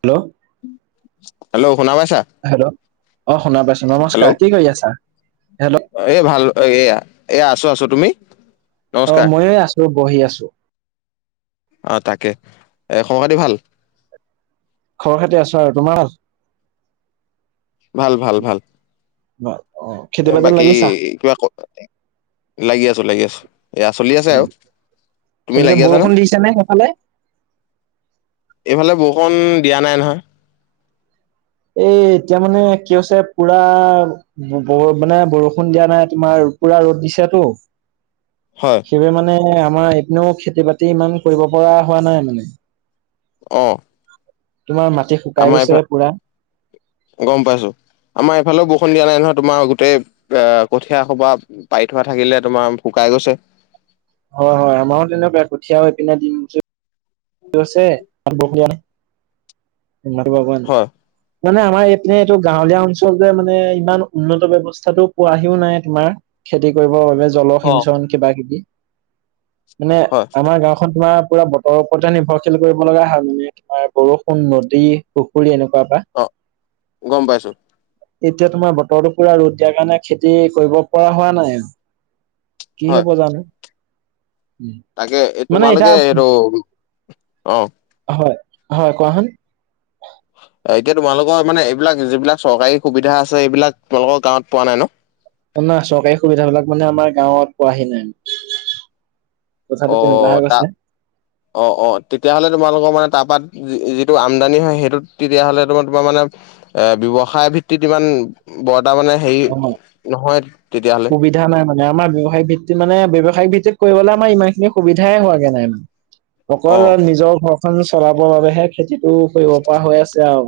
Hello. Hello, শুনা পাইছা। Hello, অ', শুনা পাইছো, হেল্ল' নমস্কাৰ কি কৰি আছা, হেল্ল'। এই ভাল এইয়া, এ আছো, আছো তুমি, নমস্কাৰ। মই বহি আছো। অ', তাকে এ খবৰ-খাতি ভাল? খবৰ খাতি আছো আৰু, তোমাৰ ভাল? ভাল, ভাল, ভাল, খেতি বাতিত বাকী লাগিছা কিবা ক লাগি আছো, লাগি আছো। এয়া চলি আছে আৰু, তুমি চলিছে লাগি আছা না। বৰষুণ দিছে নে সেইফালে এইফালে বৰষুণ দিয়া নাই নহয়। এই এতিয়া মানে কি হৈছে পুৰা ব মানে বৰষুণ দিয়া নাই, তোমাৰ পুৰা ৰ'দ দিছেতো। হয়। সেইবাবে মানে, আমাৰ এপিনেও খেতি-বাতি ইমান কৰিব পৰা হোৱা নাই মানে। অ'। তোমাৰ মাটি শুকাই আমাৰ গৈছে এইফাল, পুৰা গম পাইছো। আমাৰ এইফালেও বৰষুণ দিয়া নাই নহয়, তোমাৰ গোটেই এ কঠীয়া সোপা পাৰি থোৱা থাকিলে, তোমাৰ শুকাই গৈছে। হয়, হয় আমাৰো তেনেকুৱাই, কঠীয়া এপিনে দিন হৈছে। [unintelligible] তাত বৰষুণ দিয়া নাই? মাটি [unintelligible] হয়। মানে আমাৰ এইপিনে এইটো গাঁৱলীয়া অঞ্চল যে, মানে ইমান উন্নত ব্যৱস্থাটো পোৱাহিও নাই তোমাৰ। খেতি কৰিবৰ বাবে অ। জলসিঞ্চন কিবা কিবি। মানে হয় আমাৰ গাঁওখন তোমাৰ পুৰা ব ওপতে নিৰ্ভৰশীল কৰিব লগা হয়, মানে তোমাৰ বৰষুণ, নদী, পুখুৰী এনেকুৱা পা। অ, গম পাইছোঁ। এতিয়া তোমাৰ বতৰটো পুৰা ৰ'দ দিয়াৰ কাৰণে খেতি কৰিব পৰা হোৱা নাই। কি হয় হ'ব জানো? তাকে এই মানে তোমালোকে এতিয়া সেইটো অ। হয় হয়, কোৱাচোন? অ, এতিয়া তোমালোকৰ মানে এইবিলাক যিবিলাক চৰকাৰী সুবিধা আছে এইবিলাক তোমালোকৰ গাঁৱত পোৱা নাই ন? অ না, চৰকাৰী সুবিধা বিলাক মানে আমাৰ গাঁৱত পোৱাহি নাই। কথাটো অ তেনেকুৱা হৈ তা গৈছে অ অ, তেতিয়াহ'লে তোমালোকৰ মানে তাপাত যি যিটো আমদানি হয় সেইটোত তেতিয়াহ'লে তোমাৰ তোমাৰ মানে এ ব্যৱসায় ভিত্তিত ইমান ব এটা মানে হেৰি অ'। নহয় তেতিয়াহ সুবিধা নাই মানে। আমাৰ ব্যৱসায়িক ভিত্তিত মানে ব্যৱসায়িক ভিত্তিত কৰিবলে আমা ইমানখিনি সুবিধাই হোৱাগে নাই [inaudible] অকল অ' নিজৰ ঘৰখন চলাবৰ বাবেহে খেতিটো কৰিব পৰা হৈ আছে আৱ।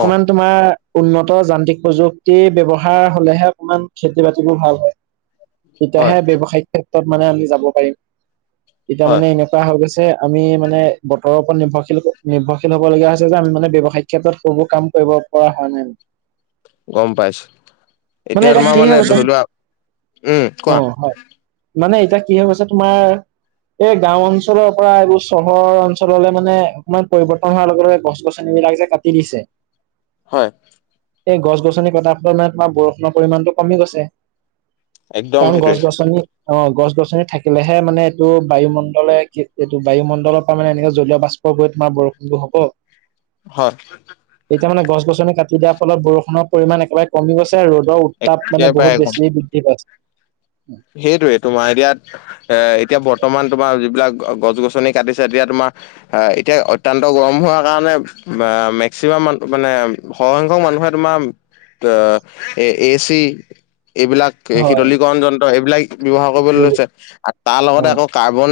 অ' তোমাৰ উন্নত যান্ত্ৰিক প্ৰযুক্তি ব্যৱহাৰ হ'লেহে অকমান খেতি বাতিবোৰ ভাল হয়। হয় তেতিয়াহে ব্যৱসায়িক ক্ষেত্ৰত মানে আমি যাব পাৰিম। এতিয়া হয় মানে এনেক হৈ গৈছে। আমি মানে বতৰৰওপৰত নিৰ্ভৰশীল নিৰ্ভৰশীল হ'ব লগিয়া হৈছে যে আমি মানে ব্যৱসায়িক ক্ষেত্ৰত সেইবোৰ কাম কৰিব পৰা হোৱা নাই। গম পাইছো। মানে এতিয়া তোমাৰ কি হৈ মানে গৈছে ধৰি লোৱা, উম অ কোৱা? হয় মানে এতিয়া কি হৈ গৈছে, তোমাৰ এই গাওঁ অঞ্চলৰ পৰা এইবোৰ চহৰৰ অঞ্চললে মানে অকমান পৰিবৰ্তন হোৱাৰ লগে লগে গছ গছনি বিলাক যে কাটি দিছে। হয়। এই গছ গছনি কটা সুলনাত [unintelligible] বৰষুণৰ পৰিমাণটো কমি গৈছে। একদম কাৰণ গছ সেইটোৱে গছনি অ, গছ গছনি থাকিলেহে মানে এইটো বায়ুমণ্ডলে কি এইটো বায়ুমণ্ডলৰ পৰা মানে এনেকে জলীয় বাচ [unintelligible] গৈ তোমাৰ বৰষুণবো হব। হয়। এতিয়া মানে গছ গছনি কাটি দিয়াৰ ফলত বৰষুণ পৰিমাণ একেবাৰে কমি গৈছে ৰ'দ। তাপ মানে বহুত একেবাৰে বেছিয়ে বৃদ্ধি পাইছে। সেইটোৱে তোমাৰ আইডিয়াত এ এতিয়া বৰ্তমান তোমাৰ যিবিলাক গছ গছনি কাটিছে, এতিয়া তোমাৰ এ এতিয়া অত্যান্ত গৰম হোৱাৰ কাৰণে বা মেক্সিমাম মানে সৰসংখ্যক মানুহে তোমাৰ [unintelligible] এ এ চি, এইবিলাক এই হয় শীতলীকৰণ যন্ত্ৰ, এইবিলাক ব্যৱহাৰ কৰিবলৈ যদি- লৈছে। আ তাৰ অ লগতে আকৌ কাৰ্বন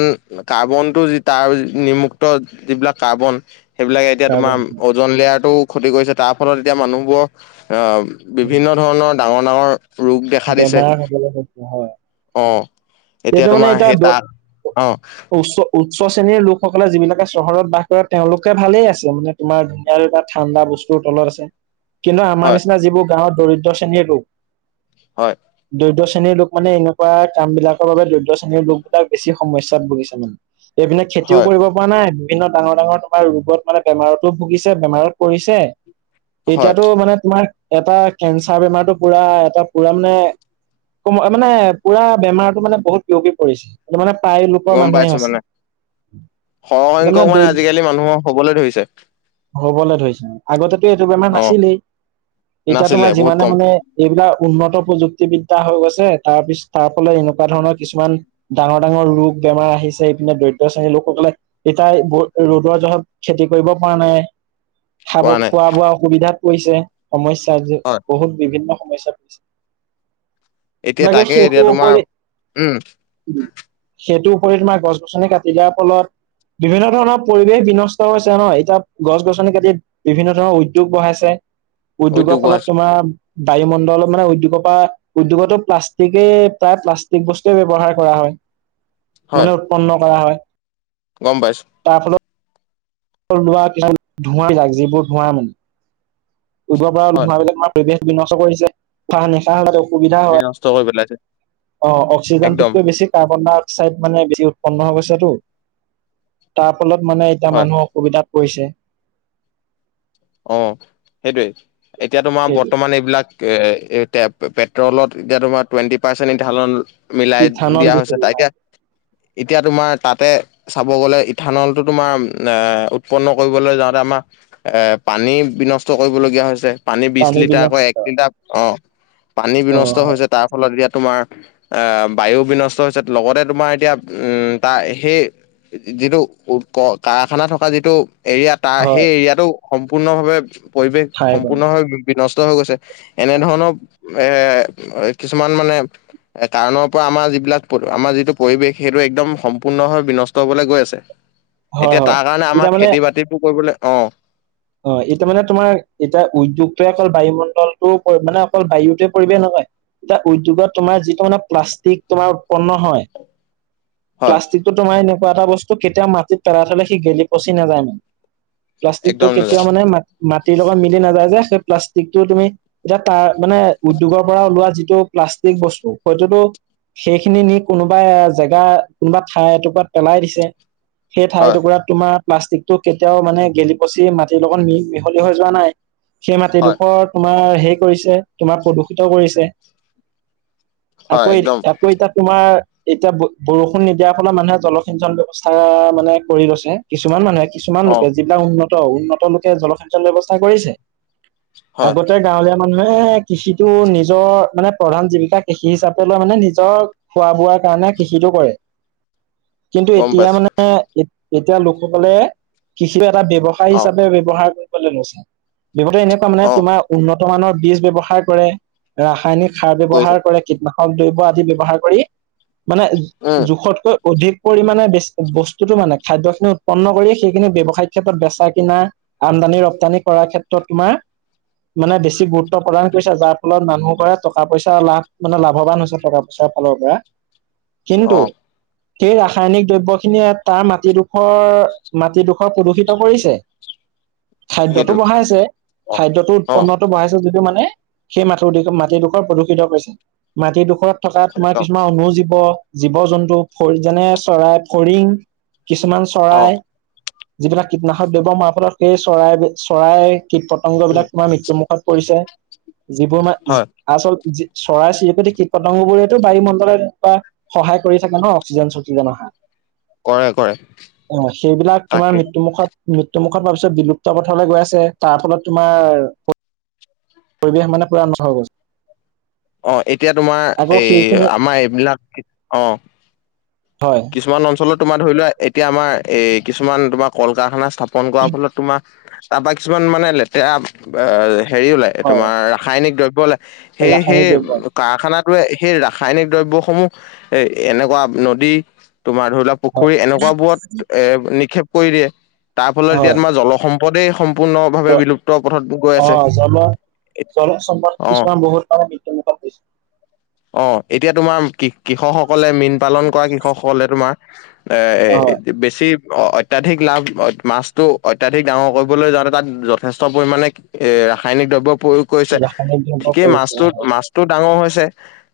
কাৰ্বনটো যি তাৰ নিমুক্ত যিবিলাক কাৰ্বন। সেইবিলাকে এতিয়া তাৰ তোমাৰ পৰা- ওজন লেয়াৰটো ক্ষতি কৰিছে। তাৰ ফলত এতিয়া মানুহবোৰ আ বিভিন্ন ধৰণ ডাঙৰ ডাঙৰ ৰোগ দেখা দিছে বেমাৰ হ'বলৈ [unintelligible] হয় অ, এইটো এতিয়া মানে তোমাৰ সেই এতিয়া তাত অ। উচ্চ উচ্চ শ্ৰেণীৰ লোকসকলে যিবিলাকে চহৰত বাস কৰে তেওঁলোকে ভালেই আছে মানে তোমাৰ ধুনীয়া এটা ঠাণ্ডা বস্তু ত তলত আছে কিন্তু আমাৰ হয় নিচিনা যিবোৰ গাঁৱত দৰিদ্ৰ শ্ৰেণীৰ লোক হয় দৰিদ্ৰ শ্ৰেণীৰ লোক মানে এনেকুৱা কাম বিলাকৰ বাবে দৰিদ্ৰ শ্ৰেণীৰ লোক বিলাক বেছি সমস্যাত ভুগিছে মানে এইপিনে খেতিও হয় কৰিব পোৱা নাই বিভিন্ন ডাঙৰ ডাঙৰ তোমাৰ ৰোগত মানে বেমাৰতো ভুগিছে বেমাৰত পৰিছে হয় এতিয়াতো মানে তোমাৰ এটা কেঞ্চাৰ বেমাৰটো পুৰা এটা পুৰা মানে ক মানে পুৰা বেমাৰটো মানে বহুত বিয়পি পৰিছে এইটো মানে প্ৰায় লোকৰ মানুহে হৈছে সৰহসংখ্যক মানে আজিকালি মানুহৰ হবলৈ ধৰিছে হবলে ধৰিছে আগতেটো এইটো বেমাৰ অ নাছিলেই এতিয়া নাছিলে তোমাৰ বহুত যিমানে কম মানে এইবিলাক উন্নত প্ৰযুক্তিবিদ্যা হৈ গৈছে তাৰ পিছ তাৰ ফালত এনেকুৱা ধৰণৰ কিছুমান ডাঙৰ ডাঙৰ ৰোগ বেমাৰ আহিছে ইপিনে দৰিদ্ৰ শ্ৰেণী লোকসকলে এতিয়া ৰ'দৰ জহত খেতি কৰিব পৰা নাই খাব পোৱা নাই খোৱা বোৱা অসুবিধাত পৰিছে সমস্যা হয় বহুত বিভিন্ন সমস্যাত [unintelligible] এতিয়া তাকে এতিয়া সেইটোৰ উপৰি তোমাৰ উম সেইটোৰ উপৰি তোমাৰ গছ গছনি কাটি দিয়াৰ ফলত বিভিন্ন ধৰণৰ পৰিৱেশ বিনষ্ট হৈছে ন এতিয়া গছ গছনি কাটিত বিভিন্ন ধৰণৰ উদ্যোগ বঢ়াইছে উদ্যোগ উদ্যোগৰ ফলত বঢ়াইছে তোমাৰ বায়ুমণ্ডলত মানে উদ্যোগৰ পৰা উদ্যোগটো প্লাষ্টিকে প্ৰায় প্লাষ্টিক বস্তুৱে ব্যৱহাৰ কৰা হয় হয় মানে উৎপন্ন কৰা হয় গম পাইছো তাৰ ফলত লোৱা ধোঁৱা বিলাগ যিবোৰ ধোঁৱা মানে উব পৰাল হয় ধোঁৱা বিলাগে তোমাৰ পৰিৱেশ বিনষ্ট কৰিছে উশাস নিশা হলে অসুবিধা বিনষ্ট কৰি পেলাইছে হয় অ একদম অক্সিজেনটোতকৈ বেছি কাৰ্বন ডাই অক্সাইড মানে বেছি উৎপন্ন হৈ গৈছেটো তাৰ ফলত মানে এতিয়া হয় মানুহৰ অসুবিধাত কৈছে অ সেইটোৱে এতিয়া তোমাৰ সেইটো বৰ্তমান এইবিলাক এ এ পেট্ৰলত এতিয়া তোমাৰ টুৱেণ্টি পাৰ্চেণ্ট এথালন মিলাই ইথানল দিয়া দিছে হৈছে ত এতিয়া এতিয়া তোমাৰ তাতে চাব গলে ইথানলটো তোমাৰ এ উৎপন্ন কৰিবলৈ যাওঁতে আমাৰ এ পানী বিনষ্ট কৰিবলীয়া হৈছে। পানী বিশ লিটাৰকৈ এক লিটাৰ আহ' পানী অ বিনষ্ট হয় হৈছে তাৰ ফলত এতিয়া তোমাৰ আহ বায়ু বিনষ্ট হৈছে। লগতে তোমাৰ এতিয়া তাৰ সেই যিটো উ কাৰখানা থকা যিটো এৰিয়াত তাৰ সেই হয় এৰিয়াটো সম্পূৰ্ণভাৱে পৰিৱেশ হয় সম্পূৰ্ণভাৱে বিনষ্ট হৈ গৈছে। এনেধৰণৰ এৰ কিছুমান মানে এ কাৰণৰ পৰা আমাৰ যিবিলাক আমাৰ যিটো পৰিৱেশ সেইটো একদম সম্পূৰ্ণভাৱে বিনষ্ট হবলৈ গৈ আছে [unintelligible] এতিয়া তাৰ কাৰণে এতিয়া আমাৰ মানে খেতি বাতি বোৰ কৰিবলৈ অ'। অ এতিয়া মানে তোমাৰ এতিয়া উদ্যোগটোৱে অকল বায়ুমণ্ডলটো মানে অকল বায়ুটোৱ পৰিব নহয়। এতিয়া উদ্যোগত তোমাৰ যিটো মানে প্লাষ্টিক তোমাৰ উৎপন্ন হয় হয় প্লাষ্টিকটো তোমাৰ এনেকুৱা এটা বস্তু কেতিয়াও মাটিত পেলাই থলে সি গেলি পচি নাযায় মানে প্লাষ্টিকটো একদম নাযায় কেতিয়াও মানে, মা মাটিৰ লগত মিলি নাযায় যে সেই প্লাষ্টিকটো তুমি এতিয়া তাৰ, মানে উদ্যোগৰ পৰা ওলোৱা যিটো প্লাষ্টিক বস্তু হয়টোতো সেইখিনি নি কোনোবাই এ জেগা কোনোবা ঠাই এটুকুৰাত পেলাই দিছে। সেই ঠাই হয় টুকুৰাত তোমাৰ প্লাষ্টিক টো কেতিয়াও মানে গেলি পচি মাটিৰ লগত মি মিহলি হৈ যোৱা নাই সেই হয় মাটিডোখৰত তোমাৰ হেৰি কৰিছে তোমাৰ প্ৰদূষিত কৰিছে হয় আকৌ একদম আকৌ এতিয়া তোমাৰ এতিয়া ব বৰষুণ নিদিয়াৰ ফলত মানুহে জলসিঞ্চন ব্যৱস্থা মানে কৰি লৈছে কিছুমান মানুহে, কিছুমান অ লোকে যিবিলাক উন্নত উন্নত লোকে জলসিঞ্চনৰ ব্যৱস্থা কৰিছে। হয় আগতে গাঁৱলীয়া মানুহে কৃষিতটো নিজৰ মানে প্ৰধান জীৱিকা কৃষি হিচাপে লৈ মানে নিজৰ খোৱা, বোৱাৰ কাৰণে কৃষিতটো কৰে। কিন্তু গম এতিয়া পাইছো মানে, এতিয়া লোকসকলে কৃষিৰ এটা বব্যৱসায় অ হিচাপে ব্যৱহাৰ কৰিবলৈ লৈছ। বিগতে এনেকুৱা মানে অ তোমাৰ উন্নত মানৰ বীজ ব্যৱহাৰ কৰে, ৰাসায়নিক সাৰ কৰিছে ব্যয়ৱহাৰ কৰে কীটনাশক দ্ৰব্য আদি ব্যৱহাৰ কৰি, মানে উম জোখতকৈ অধিক পৰিমাণে বেছি বস্তুতটো মানে খাদ্য খিনি উৎপন্ন কৰি সেইখিনি ব্যৱসায়িক ক্ষেত্ৰত বেচাই কিনা আমদানি ৰপ্তানি কৰাৰ ক্ষেত্ৰত তোমাৰ মানে বেছি গুৰুত্ব প্ৰদান কৰিছে। যাৰ ফলত মানুহবোৰে টকা পইচা লাভ মানে লাভৱান হৈছে টকা পচাৰ ফালৰ পৰা। কিন্তু অ সেই ৰাসায়নিক দ্ৰব্য খিনিয়ে তাৰ মাটিডোখৰ, মাটিডোখৰ প্ৰদূষিত কৰিছে। খাদ্যতটো সেইটো বঢ়াইছে। অ খাদ্যটো অ উৎপন্নত বহাইছে যিটো মানে, সেই মাটোৰ মাটিডোখৰ প্ৰদূষিত কৰিছে। মাটিৰডোখৰত থকা তোমাৰ একদম কিছুমান অনুজীৱ, জীৱ-জন্তু যেনে-চৰাই ফৰিং কিছুমান অ চৰাই যিবিলাক কীটনাশক দেৱৰ মাৰফত সেই চৰাই চৰাইৰ, কীট পতংগ উম বিলাক তোমাৰ মৃত্যুমুখত পৰিছে। যিবোৰ মান হয় আচল চৰাই চিৰিকতি কীটতংগ বোৰেতো বায়ুমণ্ডলত বা সহায় কৰি থাকে ন অক্সিজেন চক্সিজেনৰ কৰে কৰে অ সেইবিলাক তোমাৰ তাকে মৃত্যু মুুখত মৃত্যুমুখত সোৱাৰ পিছত বিলুপ্ত পথলৈ গৈ আছে তাৰ ফলত তোমাৰ পৰিৱেশ মানে পূৰা নষ্ট সৈ গৈছে অ'। এতিয়া তোমাৰ আকৌ এই সেইখিনি আমাৰ এইবিলাক অ' হয়। কিছুমান অঞ্চলত তোমাৰ ধৰি লোৱা এতিয়া আমাৰ এই কিছুমান তোমাৰ কল কাৰখানা স্থাপন কৰাৰ ফলত তোমাৰ। তাৰপা কিছুমান মানে লেতেৰা হেৰি ওলাই হয় তোমাৰ ৰাসায়নিক দ্ৰব্য ওলাই। সেই সে ৰাসায়নিক দ্ৰব্য কাৰখানটোৱে সেই ৰাসায়নিক দ্ৰব্যসমূহ এ এনেকুৱা নদী তোমাৰ ধৰি লোৱা হয় পুখুৰী এনেকুৱাবোৰত এ নিক্ষেপ কৰি দিয়ে তাৰ ফলত এতিয়া হয় তোমাৰ জলসম্পদ পদেই সম্পূৰ্ণভাৱে ত- বিলুপ্ত পথত গৈ আছে জলসম্পদ অ', কিছুমান বহুত পৰে মৃত্যু মুখত অ এতিয়া তোমাৰ কৃষকসকলে মীন পালন কৰা কৃষকসকলে তোমাৰ হয় এ বেছি অ অত্যাধিক লাভ মাছটো অত্যাধিক ডাঙৰ কৰিবলৈ যাওঁতে তাত যথেষ্ট পৰিমাণে এ ৰাসায়নিক দ্ৰব্য প্ৰয়োগ কৰিছে ৰাসায়নিক দ্ৰব্য ঠিকেই প্ৰয়োগ মাছটো কৰা হয় মাছ টো ডাঙৰ হৈছে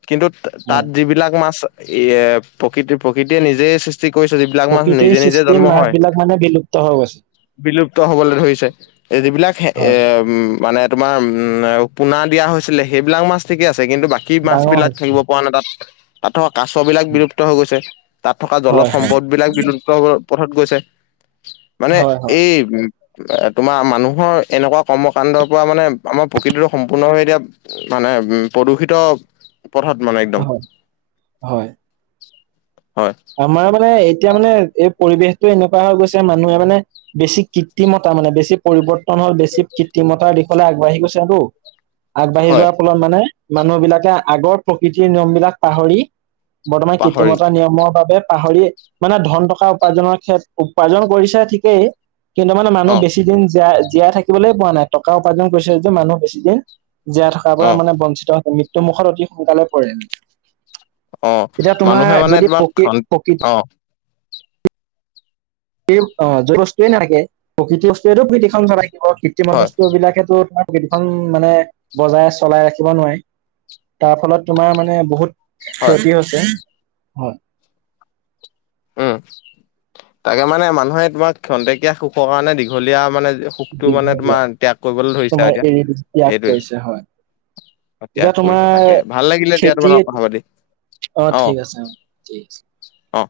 কিন্তু তাত হয় যিবিলাক মাছ এ প্ৰকৃতিৰ প্ৰকৃতিয়ে নিজে সৃষ্টি কৰিছে যিবিলাক মানুহ প্ৰকৃতিৰ নিজে নিজে সৃষ্টি জন্ম মাছ হয়। বিলাক মানে বিলুপ্ত হৈ গৈছে বিলুপ্ত হ'বলৈ ধৰিছে যিবিলাক এ হয় মানে তোমাৰ পোনা দিয়া হৈছিলে সেইবিলাক মাছ, ঠিকে আছে কিন্তু বাকী। কি মাছ, ডাঙৰ বিলাক হৈছে থাকিব পৰা নাই তাত তাত থ কাচ বিলাক বিলুপ্ত হৈ গৈছে। তাত থকা জল হয় হয় সম্পদ বিলাক বিলুপ্ত পথত গৈছে মানে হয় হয় এই উ এ তোমাৰ মানুহৰ এনেকুৱা কৰ্ম কাণ্ডৰ পৰা মানে আমাৰ প্ৰকৃতিতটো সম্পূৰ্ণভাৱে এতিয়া। মানে উ প্ৰদূষিত পথত মানে একদম হয় হয়। হয়। আমাৰ মানে এতিয়া মানে এই পৰিৱেশটো এনেকুৱা হৈ গৈছে মানুহে মানে বেছি কৃত্ৰিমতা মানে বেছি পৰিৱৰ্তন হ'ল বেছি কৃত্ৰিমতাৰ দিশলৈ আগবাঢ়ি গৈছে তো আগবাঢ়ি হয়, যোৱাৰ ফলত মানে মানুহবিলাকে আগৰ প্ৰকৃতিৰ নিয়ম বিলাক পাহৰি। বৰ্তমান পাহৰি কৃত্ৰিমতা নিয়মৰ বাবে পাহৰি মানে ধন টকা উপাৰ্জন ক্ষেএ উপাৰ্জন কৰিছে ঠিকেই কিন্তু মানে মানুহ অ', বেছি দিন জীয়া -জীয়াই থাকিবলৈ পোৱা নাই টকা উপাৰ্জন কৰিছে যে মানুহ বেছি দিন জীয়াই থকাৰ পৰা অ', মানে বঞ্চিত হয় মৃত্যু মুুখত অতি সোনকালে পৰে। অ', এতিয়া তোমাৰ মানুহে মানে যদি তোমাক প্ৰকৃত খন- প্ৰকৃত অ সেই অ যি বস্তুৱে নাথাকে প্ৰকৃৃতি বস্তুৱেয়েতটো পৃথিবীখন চলাই থাকিব কৃত্ৰিমত হয়, বস্তু বিলাকেতো ত প্ৰকৃতিখন মানে বজাই চলাই ৰাখিব নোৱাৰি তাৰ ফলত তোমাৰ মানে বহুত হয়, ক্ষয়তি হৈছে হয়। উম তাকে মানে মানুহে তোমাৰ ক্ষন্তেকীয়া সুখৰ কাৰণে দীঘলীয়া মানে। পোকটো মানে দীঘলীয়া তোমাৰ ত্যাগ কৰিবলৈ ধৰিছে তোমাৰ আৰু এতিয়া এৰি ত্যাগ সেইটোৱে কৰিছে হয় এতিয়া ত্যাগ তোমাৰ কৰিছে তাকে ভাল লাগিলে দিয়া খেতি তোমাৰ কথা পাতি। অ ঠিক আছে অ ঠিক আছে। অ